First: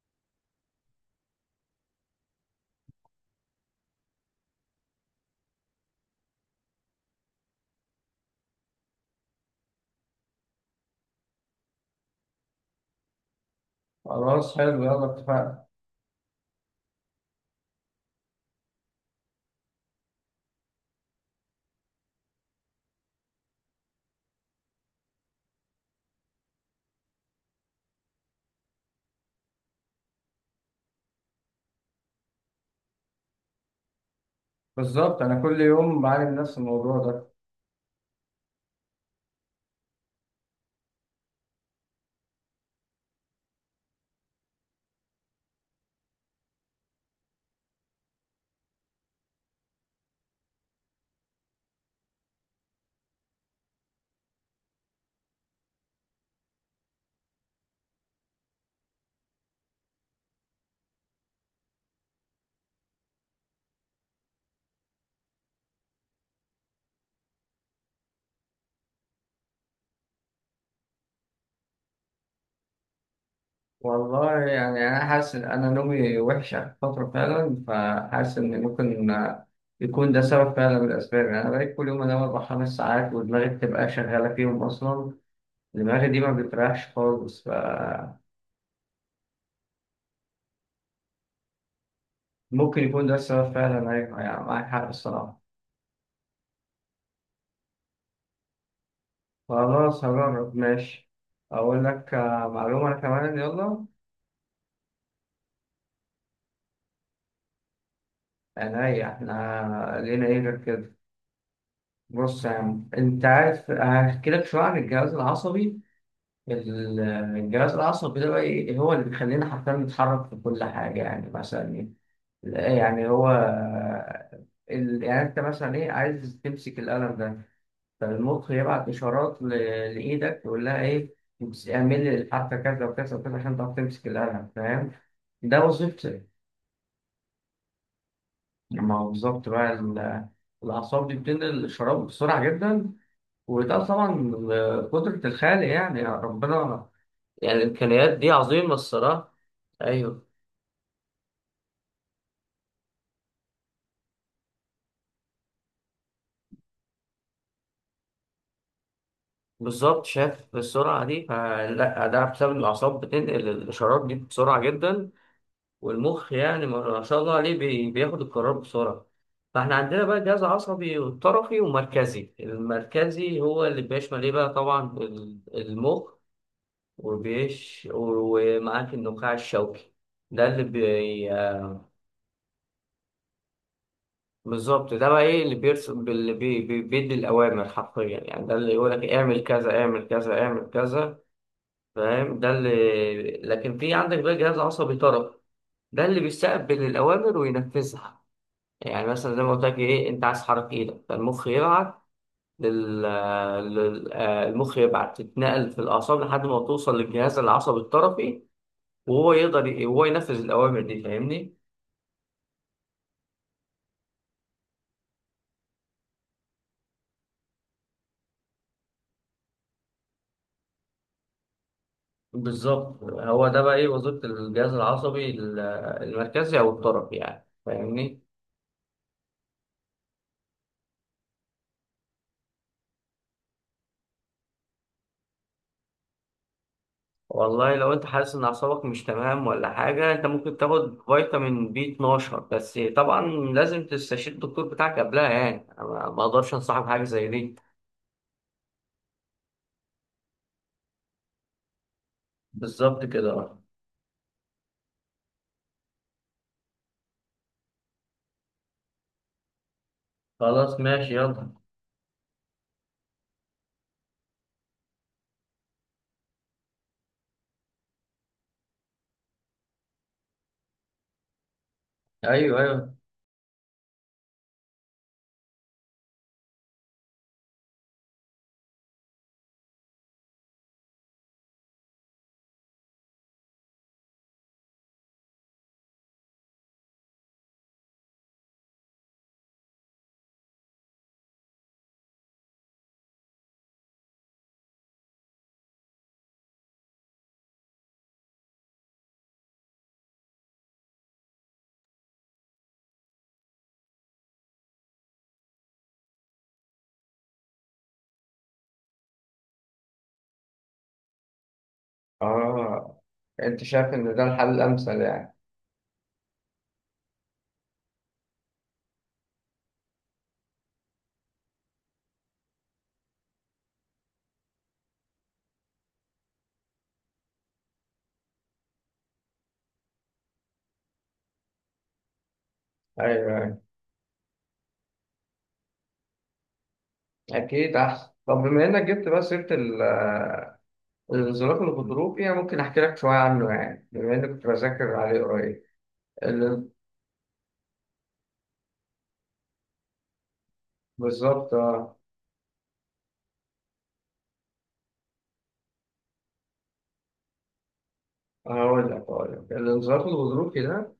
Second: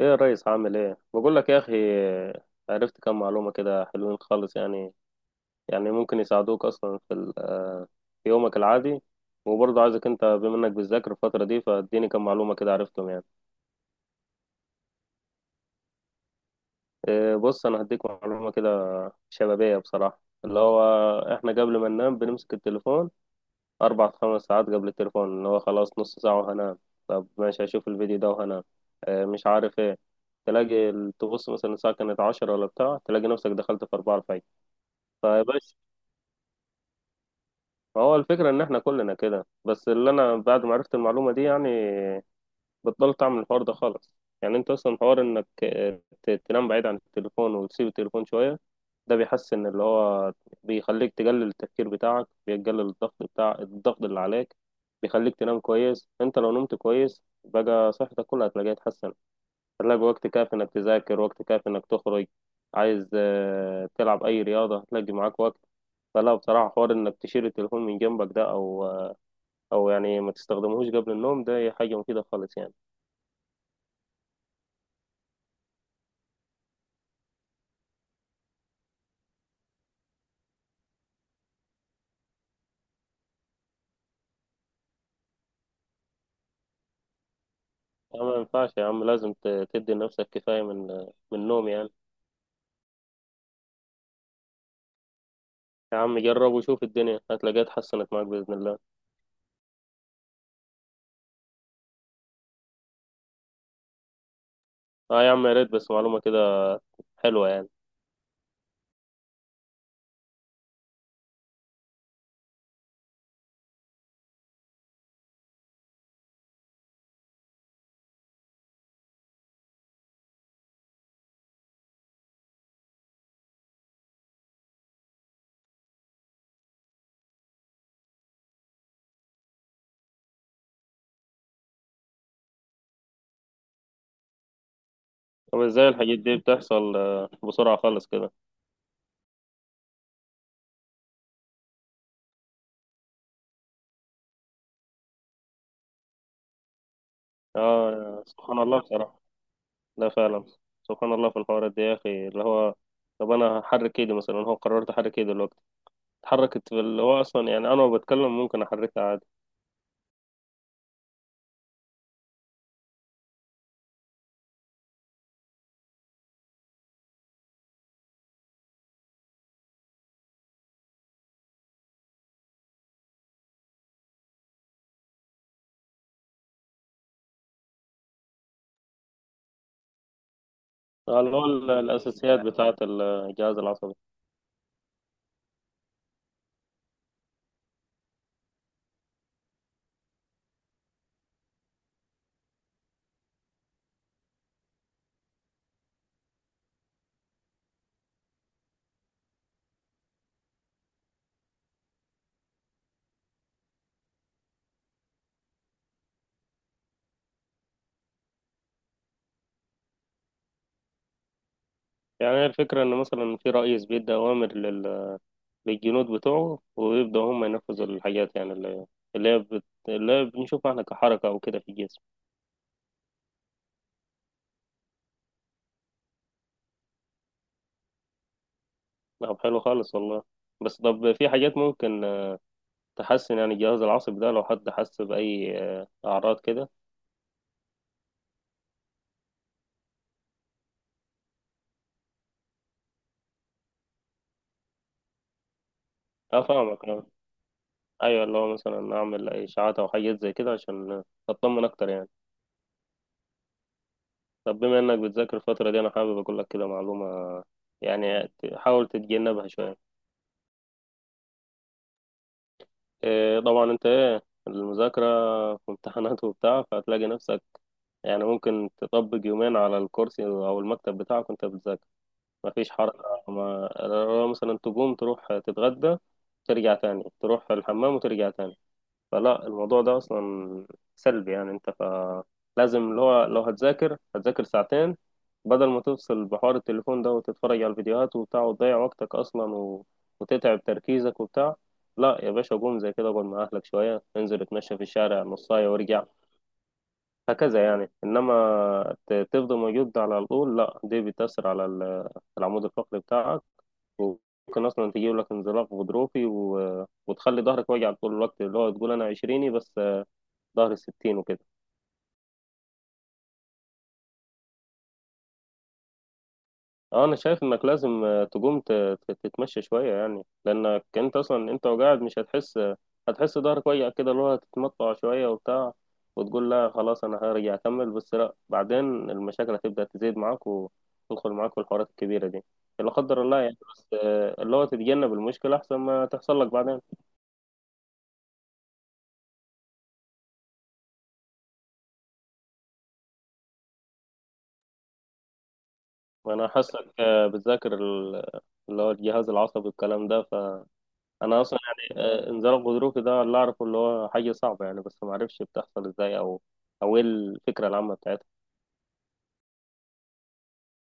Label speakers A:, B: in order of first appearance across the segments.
A: ايه يا ريس، عامل ايه؟ بقول لك يا اخي، عرفت كم معلومة كده، حلوين خالص يعني. يعني ممكن يساعدوك اصلا في في يومك العادي. وبرضه عايزك انت بما انك بتذاكر الفترة دي، فاديني كم معلومة كده عرفتهم يعني.
B: خلاص، حلو، يلا اتفقنا.
A: بص انا هديك معلومة كده شبابية بصراحة، اللي هو احنا قبل ما ننام بنمسك التليفون اربع خمس ساعات. قبل التليفون اللي هو خلاص نص ساعة وهنام، طب ماشي هشوف الفيديو ده وهنام، مش عارف ايه، تلاقي تبص مثلا الساعة كانت 10 ولا بتاع، تلاقي نفسك دخلت في 4. طيب
B: بالظبط، انا كل
A: بس،
B: يوم بعاني من نفس الموضوع ده.
A: هو الفكرة إن إحنا كلنا كده، بس اللي أنا بعد ما عرفت المعلومة دي يعني بطلت أعمل الحوار ده خالص. يعني أنت أصلا حوار إنك تنام بعيد عن التليفون وتسيب التليفون شوية، ده بيحسن اللي هو، بيخليك تقلل التفكير بتاعك، بيقلل الضغط بتاع الضغط اللي عليك، بيخليك تنام كويس. أنت لو نمت كويس بقى، صحتك كلها هتلاقيها اتحسنت، هتلاقي وقت كافي انك تذاكر، وقت كافي انك تخرج، عايز تلعب اي رياضة هتلاقي معاك وقت. فلا بصراحة، حوار انك تشيل التليفون من جنبك ده، او يعني ما تستخدمهوش قبل النوم، ده هي حاجة مفيدة خالص يعني.
B: والله يعني انا حاسس ان انا نومي وحش اخر فتره فعلا، فحاسس ان ممكن يكون ده سبب فعلا من الاسباب. يعني انا بقيت كل يوم انام اربع خمس ساعات ودماغي بتبقى شغاله فيهم اصلا. دماغي دي ما بتريحش خالص، فممكن
A: أنا ما ينفعش يا عم، لازم تدي لنفسك كفاية من النوم يعني.
B: يكون ده السبب فعلا. ايوه يعني معاك حق الصراحه.
A: يا عم جرب وشوف، الدنيا هتلاقيها اتحسنت معاك بإذن الله.
B: خلاص هجرب ماشي. اقول لك معلومه كمان، يلا.
A: اه يا عم يا ريت، بس معلومة كده حلوة يعني.
B: انا ايه احنا لينا ايه غير كده؟ بص يا عم، انت عارف هحكي لك شويه عن الجهاز العصبي. ال- الجهاز العصبي ده بقى ايه؟ هو اللي بيخلينا حرفيا نتحرك في كل حاجه. يعني مثلا ايه؟ لا، يعني هو يعني انت مثلا ايه، عايز تمسك القلم ده، فالمخ يبعت اشارات لايدك، يقول لها ايه، اعمل لي الحركه كذا وكذا وكذا عشان تعرف تمسك القلم، فاهم؟
A: طب
B: ده
A: ازاي الحاجات
B: وظيفته.
A: دي بتحصل بسرعة خالص كده؟
B: ما هو بالظبط بقى الاعصاب دي بتنقل الاشارات بسرعه جدا، وده طبعا قدرة الخالق يعني، يا ربنا. يعني الإمكانيات
A: اه
B: دي
A: سبحان
B: عظيمة
A: الله بصراحة.
B: الصراحة.
A: لا
B: أيوه.
A: فعلا، سبحان الله في الحوارات دي يا اخي، اللي هو طب انا هحرك ايدي مثلا، هو قررت احرك ايدي دلوقتي اتحركت، في اللي هو اصلا يعني انا وبتكلم ممكن احركها عادي.
B: بالظبط، شاف السرعة دي؟ فلا، ده بسبب إن الأعصاب بتنقل الإشارات دي بسرعة جدا، والمخ يعني ما شاء الله عليه بياخد القرار بسرعة. فإحنا عندنا بقى جهاز عصبي وطرفي ومركزي. المركزي هو اللي بيشمل إيه بقى؟ طبعا المخ، وبيش ومعاك النخاع الشوكي، ده اللي.
A: اللي هو الاساسيات بتاعه الجهاز العصبي.
B: بالظبط، ده بقى ايه اللي بيرسم اللي بي بي بيدي الاوامر حرفيا. يعني ده اللي يقول لك اعمل كذا، اعمل كذا، اعمل كذا، فاهم؟ ده اللي. لكن في عندك بقى جهاز عصبي طرف، ده اللي بيستقبل الاوامر وينفذها. يعني مثلا زي ما قلت لك ايه، انت عايز تحرك ايدك، فالمخ يبعت لل... لل... آه، المخ يبعت، تتنقل في الاعصاب لحد ما توصل للجهاز العصبي الطرفي، وهو يقدر هو ينفذ الاوامر دي، فاهمني؟
A: يعني هي الفكره ان مثلا في رئيس بيدي اوامر للجنود بتوعه، ويبداوا هم ينفذوا الحاجات يعني اللي هي بت... اللي هي بنشوفها احنا كحركه او كده في الجسم.
B: بالظبط، هو ده بقى ايه وظيفة الجهاز العصبي المركزي او الطرفي، يعني فاهمني؟
A: طب حلو خالص والله. بس طب في حاجات ممكن تحسن يعني الجهاز العصبي ده، لو حد حس باي اعراض كده؟
B: والله لو انت حاسس ان اعصابك مش تمام ولا حاجة، انت ممكن تاخد فيتامين بي 12، بس طبعا لازم تستشير الدكتور بتاعك قبلها. يعني أنا ما
A: اه
B: اقدرش
A: فاهمك.
B: انصحك بحاجة زي دي.
A: ايوه، اللي هو مثلا اعمل اشاعات او حاجات زي كده عشان اطمن اكتر يعني.
B: بالظبط كده، آه.
A: طب بما انك بتذاكر الفتره دي، انا حابب اقول لك كده معلومه يعني، حاول تتجنبها شويه.
B: خلاص ماشي، يلا.
A: إيه طبعا انت ايه المذاكره، في امتحانات وبتاع فهتلاقي نفسك يعني ممكن تطبق يومين على الكرسي او المكتب بتاعك وانت بتذاكر،
B: ايوه
A: مفيش
B: ايوه،
A: حركه. ما لو مثلا تقوم تروح تتغدى، ترجع تاني تروح الحمام وترجع تاني، فلا الموضوع ده اصلا سلبي يعني انت، فلازم اللي هو لو هتذاكر هتذاكر ساعتين، بدل ما تفصل بحوار التليفون ده وتتفرج على الفيديوهات وبتاع وتضيع وقتك اصلا وتتعب تركيزك وبتاع. لا يا باشا، قوم زي كده، اقعد مع اهلك شويه، انزل اتمشى في الشارع نص ساعه وارجع، هكذا يعني. انما تفضل موجود على طول، لا دي بتاثر على العمود الفقري بتاعك، وممكن اصلا تجيب لك انزلاق غضروفي وتخلي ظهرك واجع طول الوقت، اللي هو تقول انا عشريني بس ظهر الستين وكده.
B: آه. أنت شايف إن ده الحل الأمثل يعني؟
A: اه انا شايف انك لازم تقوم تتمشى شوية يعني، لانك انت اصلا انت وقاعد مش هتحس، هتحس ظهرك وجع كده اللي هو، هتتمطع شوية وبتاع وتقول لا خلاص انا هرجع اكمل، بس لا بعدين المشاكل هتبدأ تزيد معاك وتدخل معاك في الحوارات الكبيرة دي. لا قدر
B: ايوه
A: الله يعني،
B: ايوه،
A: بس اللي هو تتجنب المشكلة احسن ما تحصل لك بعدين.
B: أكيد أحسن. طب بما إنك جبت بقى سيرة الانزلاق الغضروفي، أنا ممكن أحكي لك شوية عنه، يعني بما إني كنت بذاكر عليه قريب.
A: وانا
B: ال-
A: حاسك بتذاكر اللي هو الجهاز العصبي والكلام ده. انا
B: بالظبط،
A: اصلا
B: آه.
A: يعني انزال الغضروفي ده اللي اعرفه اللي هو حاجه صعبه يعني، بس ما اعرفش بتحصل ازاي او ايه الفكره العامه بتاعتها.
B: هقول لك الانزلاق الغضروفي ده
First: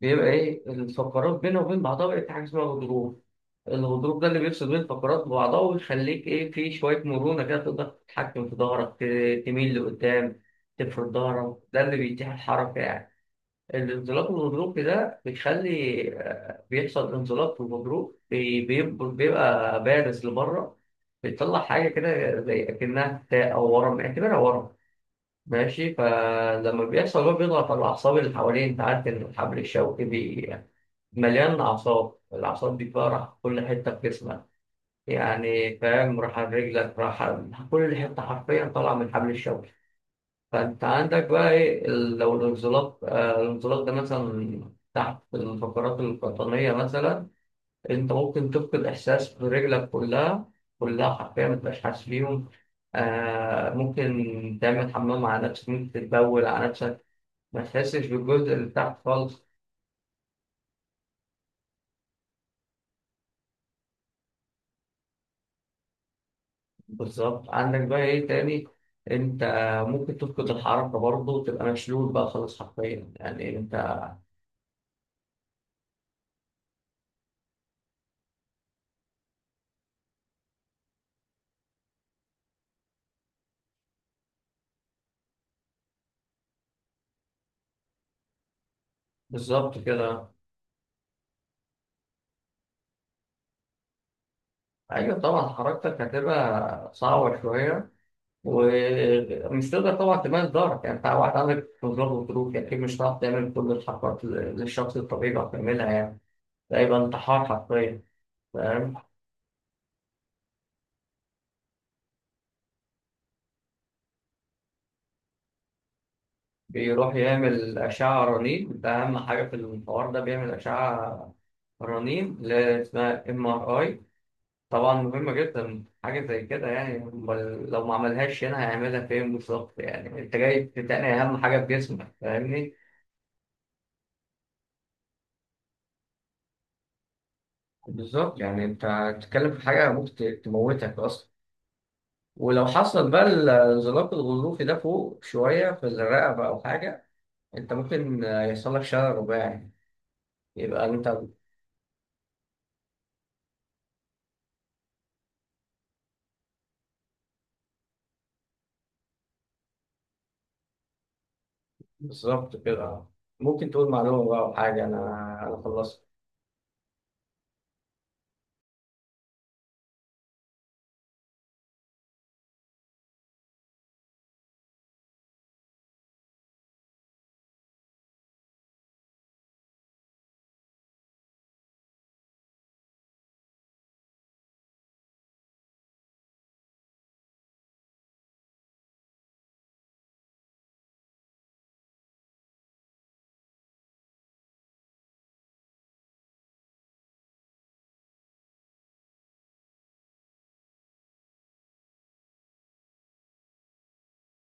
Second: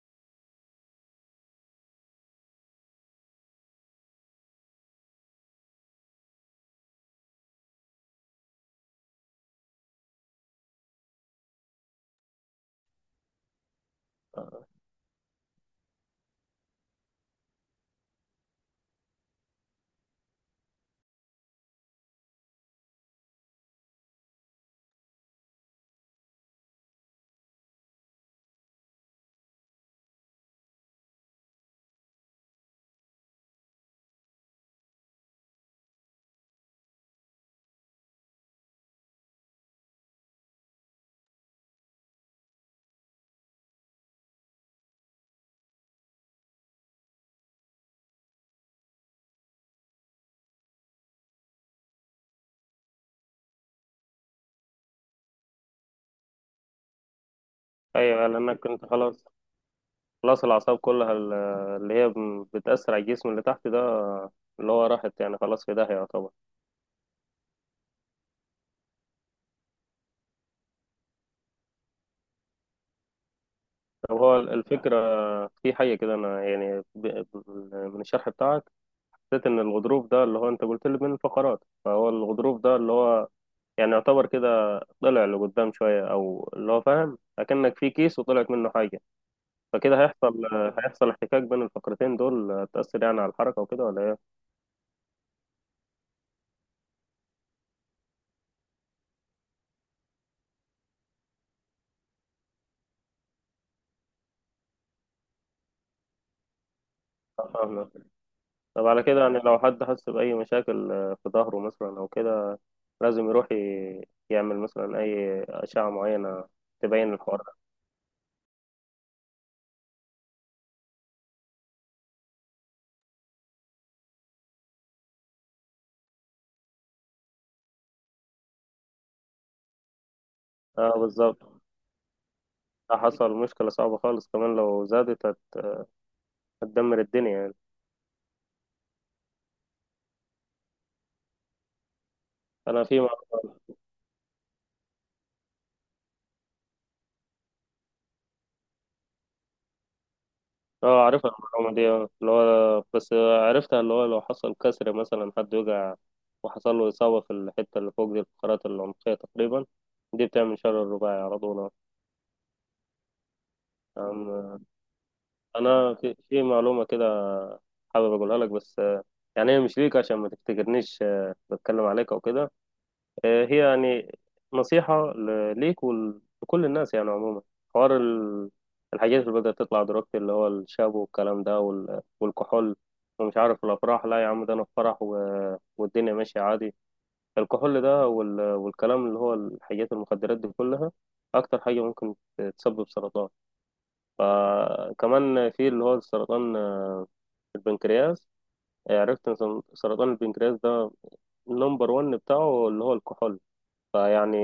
B: بيبقى إيه؟ الفقرات بينه وبين بعضها بقت حاجة اسمها غضروف. الغضروف ده اللي بيفصل بين الفقرات ببعضها ويخليك إيه، في شوية مرونة كده تقدر تتحكم في ظهرك، تميل لقدام، تفرد ظهرك، ده اللي بيتيح الحركة يعني. الانزلاق والغضروف ده بيخلي بيحصل انزلاق، والغضروف بيبقى بارز لبره، بيطلع حاجة كده زي أكنها تاء أو ورم، اعتبرها ورم ماشي. فلما بيحصل، هو بيضغط على الأعصاب اللي حواليه. أنت عارف إن الحبل الشوكي مليان أعصاب. الأعصاب دي بقى راح في كل حتة في جسمك، يعني فاهم، راح على رجلك، كل حتة حرفيا طالعة من الحبل الشوكي. فانت عندك بقى ايه، لو الانزلاق الانزلاق ده مثلا تحت الفقرات القطنية مثلا، انت ممكن تفقد احساس برجلك كلها حرفيا، ما تبقاش حاسس بيهم. آه ممكن تعمل حمام على نفسك، ممكن تتبول على نفسك، ما تحسش
A: ايوه،
B: بالجزء
A: لانك
B: اللي
A: انت
B: تحت
A: خلاص
B: خالص.
A: خلاص الاعصاب كلها اللي هي بتاثر على الجسم اللي تحت ده، اللي هو راحت يعني خلاص في داهيه يعتبر.
B: بالظبط، عندك بقى ايه تاني، انت ممكن تفقد الحركة برضه وتبقى مشلول بقى خالص حرفيا، يعني انت.
A: طب هو الفكره في حاجه كده، انا يعني من الشرح بتاعك حسيت ان الغضروف ده اللي هو انت قلت لي من الفقرات، فهو الغضروف ده اللي هو يعني يعتبر كده طلع لقدام شويه، او اللي هو فاهم اكنك في كيس وطلعت منه حاجه.
B: بالظبط
A: فكده
B: كده.
A: هيحصل هيحصل احتكاك بين الفقرتين دول، تأثر يعني على الحركة وكده، ولا ايه؟
B: ايوه طبعا، حركتك هتبقى صعبة شوية ومش تقدر طبعا تمارس دورك. يعني انت واحد عندك قدرات وظروف، يعني اكيد مش هتعرف تعمل كل الحركات اللي الشخص الطبيعي بيعرف يعملها، يعني ده يبقى انتحار
A: فاهمك.
B: حرفيا،
A: طب
B: فاهم؟
A: على كده يعني، لو حد حس بأي مشاكل في ظهره مثلا أو كده، لازم يروح يعمل مثلا أي أشعة معينة تبين
B: بيروح
A: الحوار ده.
B: يعمل أشعة رنين، ده أهم حاجة في الحوار ده، بيعمل أشعة رنين اللي هي اسمها ام ار اي. طبعا مهمة جدا حاجة زي كده، يعني أمال لو ما عملهاش هنا هيعملها فين بالظبط؟ يعني انت جاي
A: اه
B: تتقني أهم
A: بالظبط،
B: حاجة في جسمك، فاهمني؟
A: ده حصل مشكلة صعبة خالص، كمان لو زادت هتدمر الدنيا يعني.
B: بالظبط. يعني انت بتتكلم في حاجة ممكن تموتك اصلا. ولو
A: أنا في
B: حصل بقى الانزلاق الغضروفي ده فوق شوية في الرقبة أو حاجة، أنت ممكن يحصل لك شلل رباعي، يبقى
A: اه،
B: أنت.
A: عارفها المعلومة دي، اه اللي هو بس عرفتها، اللي هو لو حصل كسر مثلا حد وقع وحصل له إصابة في الحتة اللي فوق دي الفقرات العنقية تقريبا، دي بتعمل شلل رباعي على طول اه.
B: بالظبط كده. ممكن تقول معلومة بقى أو
A: أم-
B: حاجة، أنا أنا
A: أنا
B: خلصت.
A: في معلومة كده حابب أقولها لك بس يعني هي مش ليك عشان ما تفتكرنيش بتكلم عليك أو كده، هي يعني نصيحة ليك ولكل الناس يعني عموما. حوار الحاجات اللي بدأت تطلع دلوقتي اللي هو الشابو والكلام ده، والكحول، ومش عارف الأفراح، لا يا عم ده أنا في فرح والدنيا ماشية عادي. الكحول ده والكلام، اللي هو الحاجات المخدرات دي كلها، أكتر حاجة ممكن تسبب سرطان. فكمان في اللي هو سرطان البنكرياس، عرفت إن سرطان البنكرياس ده النمبر ون بتاعه اللي هو الكحول. فيعني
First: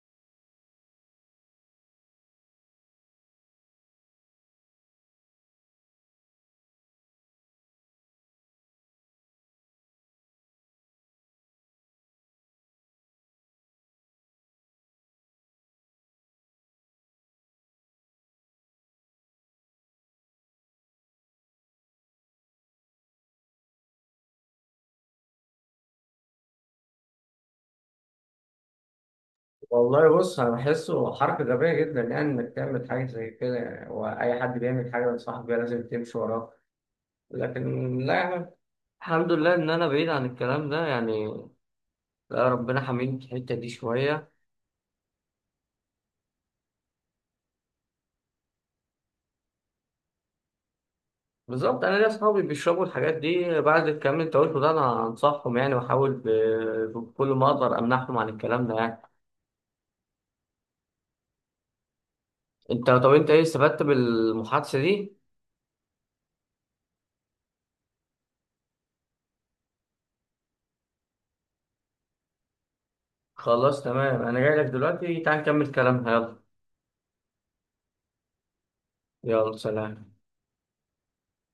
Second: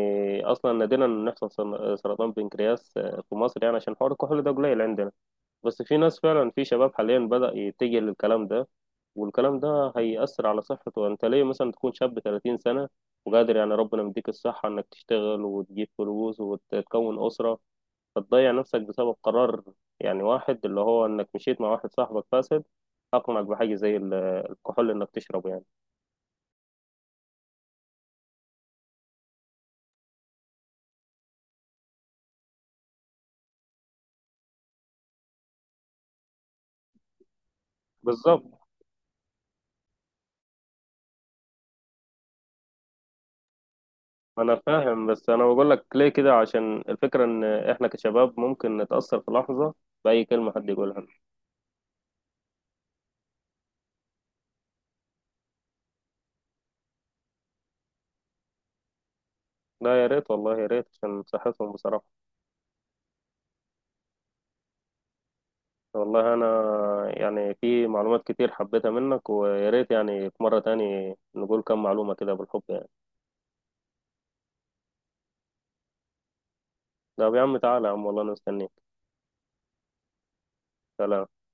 A: اصلا نادرا ان يحصل سرطان بنكرياس في مصر يعني عشان حوار الكحول ده قليل عندنا. بس في ناس فعلا، في شباب حاليا بدأ يتجه للكلام ده، والكلام ده هيأثر على صحته. انت ليه مثلا تكون شاب 30 سنة وقادر، يعني ربنا مديك الصحة انك تشتغل وتجيب فلوس وتكون أسرة، فتضيع نفسك بسبب قرار يعني، واحد اللي هو انك مشيت مع واحد صاحبك فاسد اقنعك بحاجة زي الكحول انك تشربه يعني.
B: والله بص، أنا بحسه حركة غبية جدا، يعني إنك تعمل حاجة زي كده، يعني وأي حد بيعمل حاجة بنصحك بيها لازم تمشي وراه؟ لكن لا،
A: بالظبط.
B: الحمد لله إن أنا بعيد عن الكلام ده يعني، لا ربنا حميني في الحتة دي شوية.
A: ما انا فاهم بس انا بقول لك ليه كده عشان الفكره ان احنا كشباب ممكن نتاثر في لحظه باي كلمه حد يقولها.
B: بالظبط، انا ليا اصحابي بيشربوا الحاجات دي. بعد الكلام اللي انت قلته ده، انا انصحهم يعني، واحاول بكل ما اقدر امنعهم عن الكلام ده يعني.
A: لا يا ريت والله، يا ريت عشان صحتهم بصراحه.
B: انت طب انت ايه استفدت بالمحادثه دي؟
A: والله انا يعني في معلومات كتير حبيتها منك، ويا ريت يعني في مره تاني نقول كم معلومه كده بالحب يعني.
B: خلاص تمام، انا جاي لك دلوقتي، تعال نكمل كلامنا، يلا.
A: طب يا عم تعالى يا عم، والله انا مستنيك.
B: يلا سلام.
A: سلام.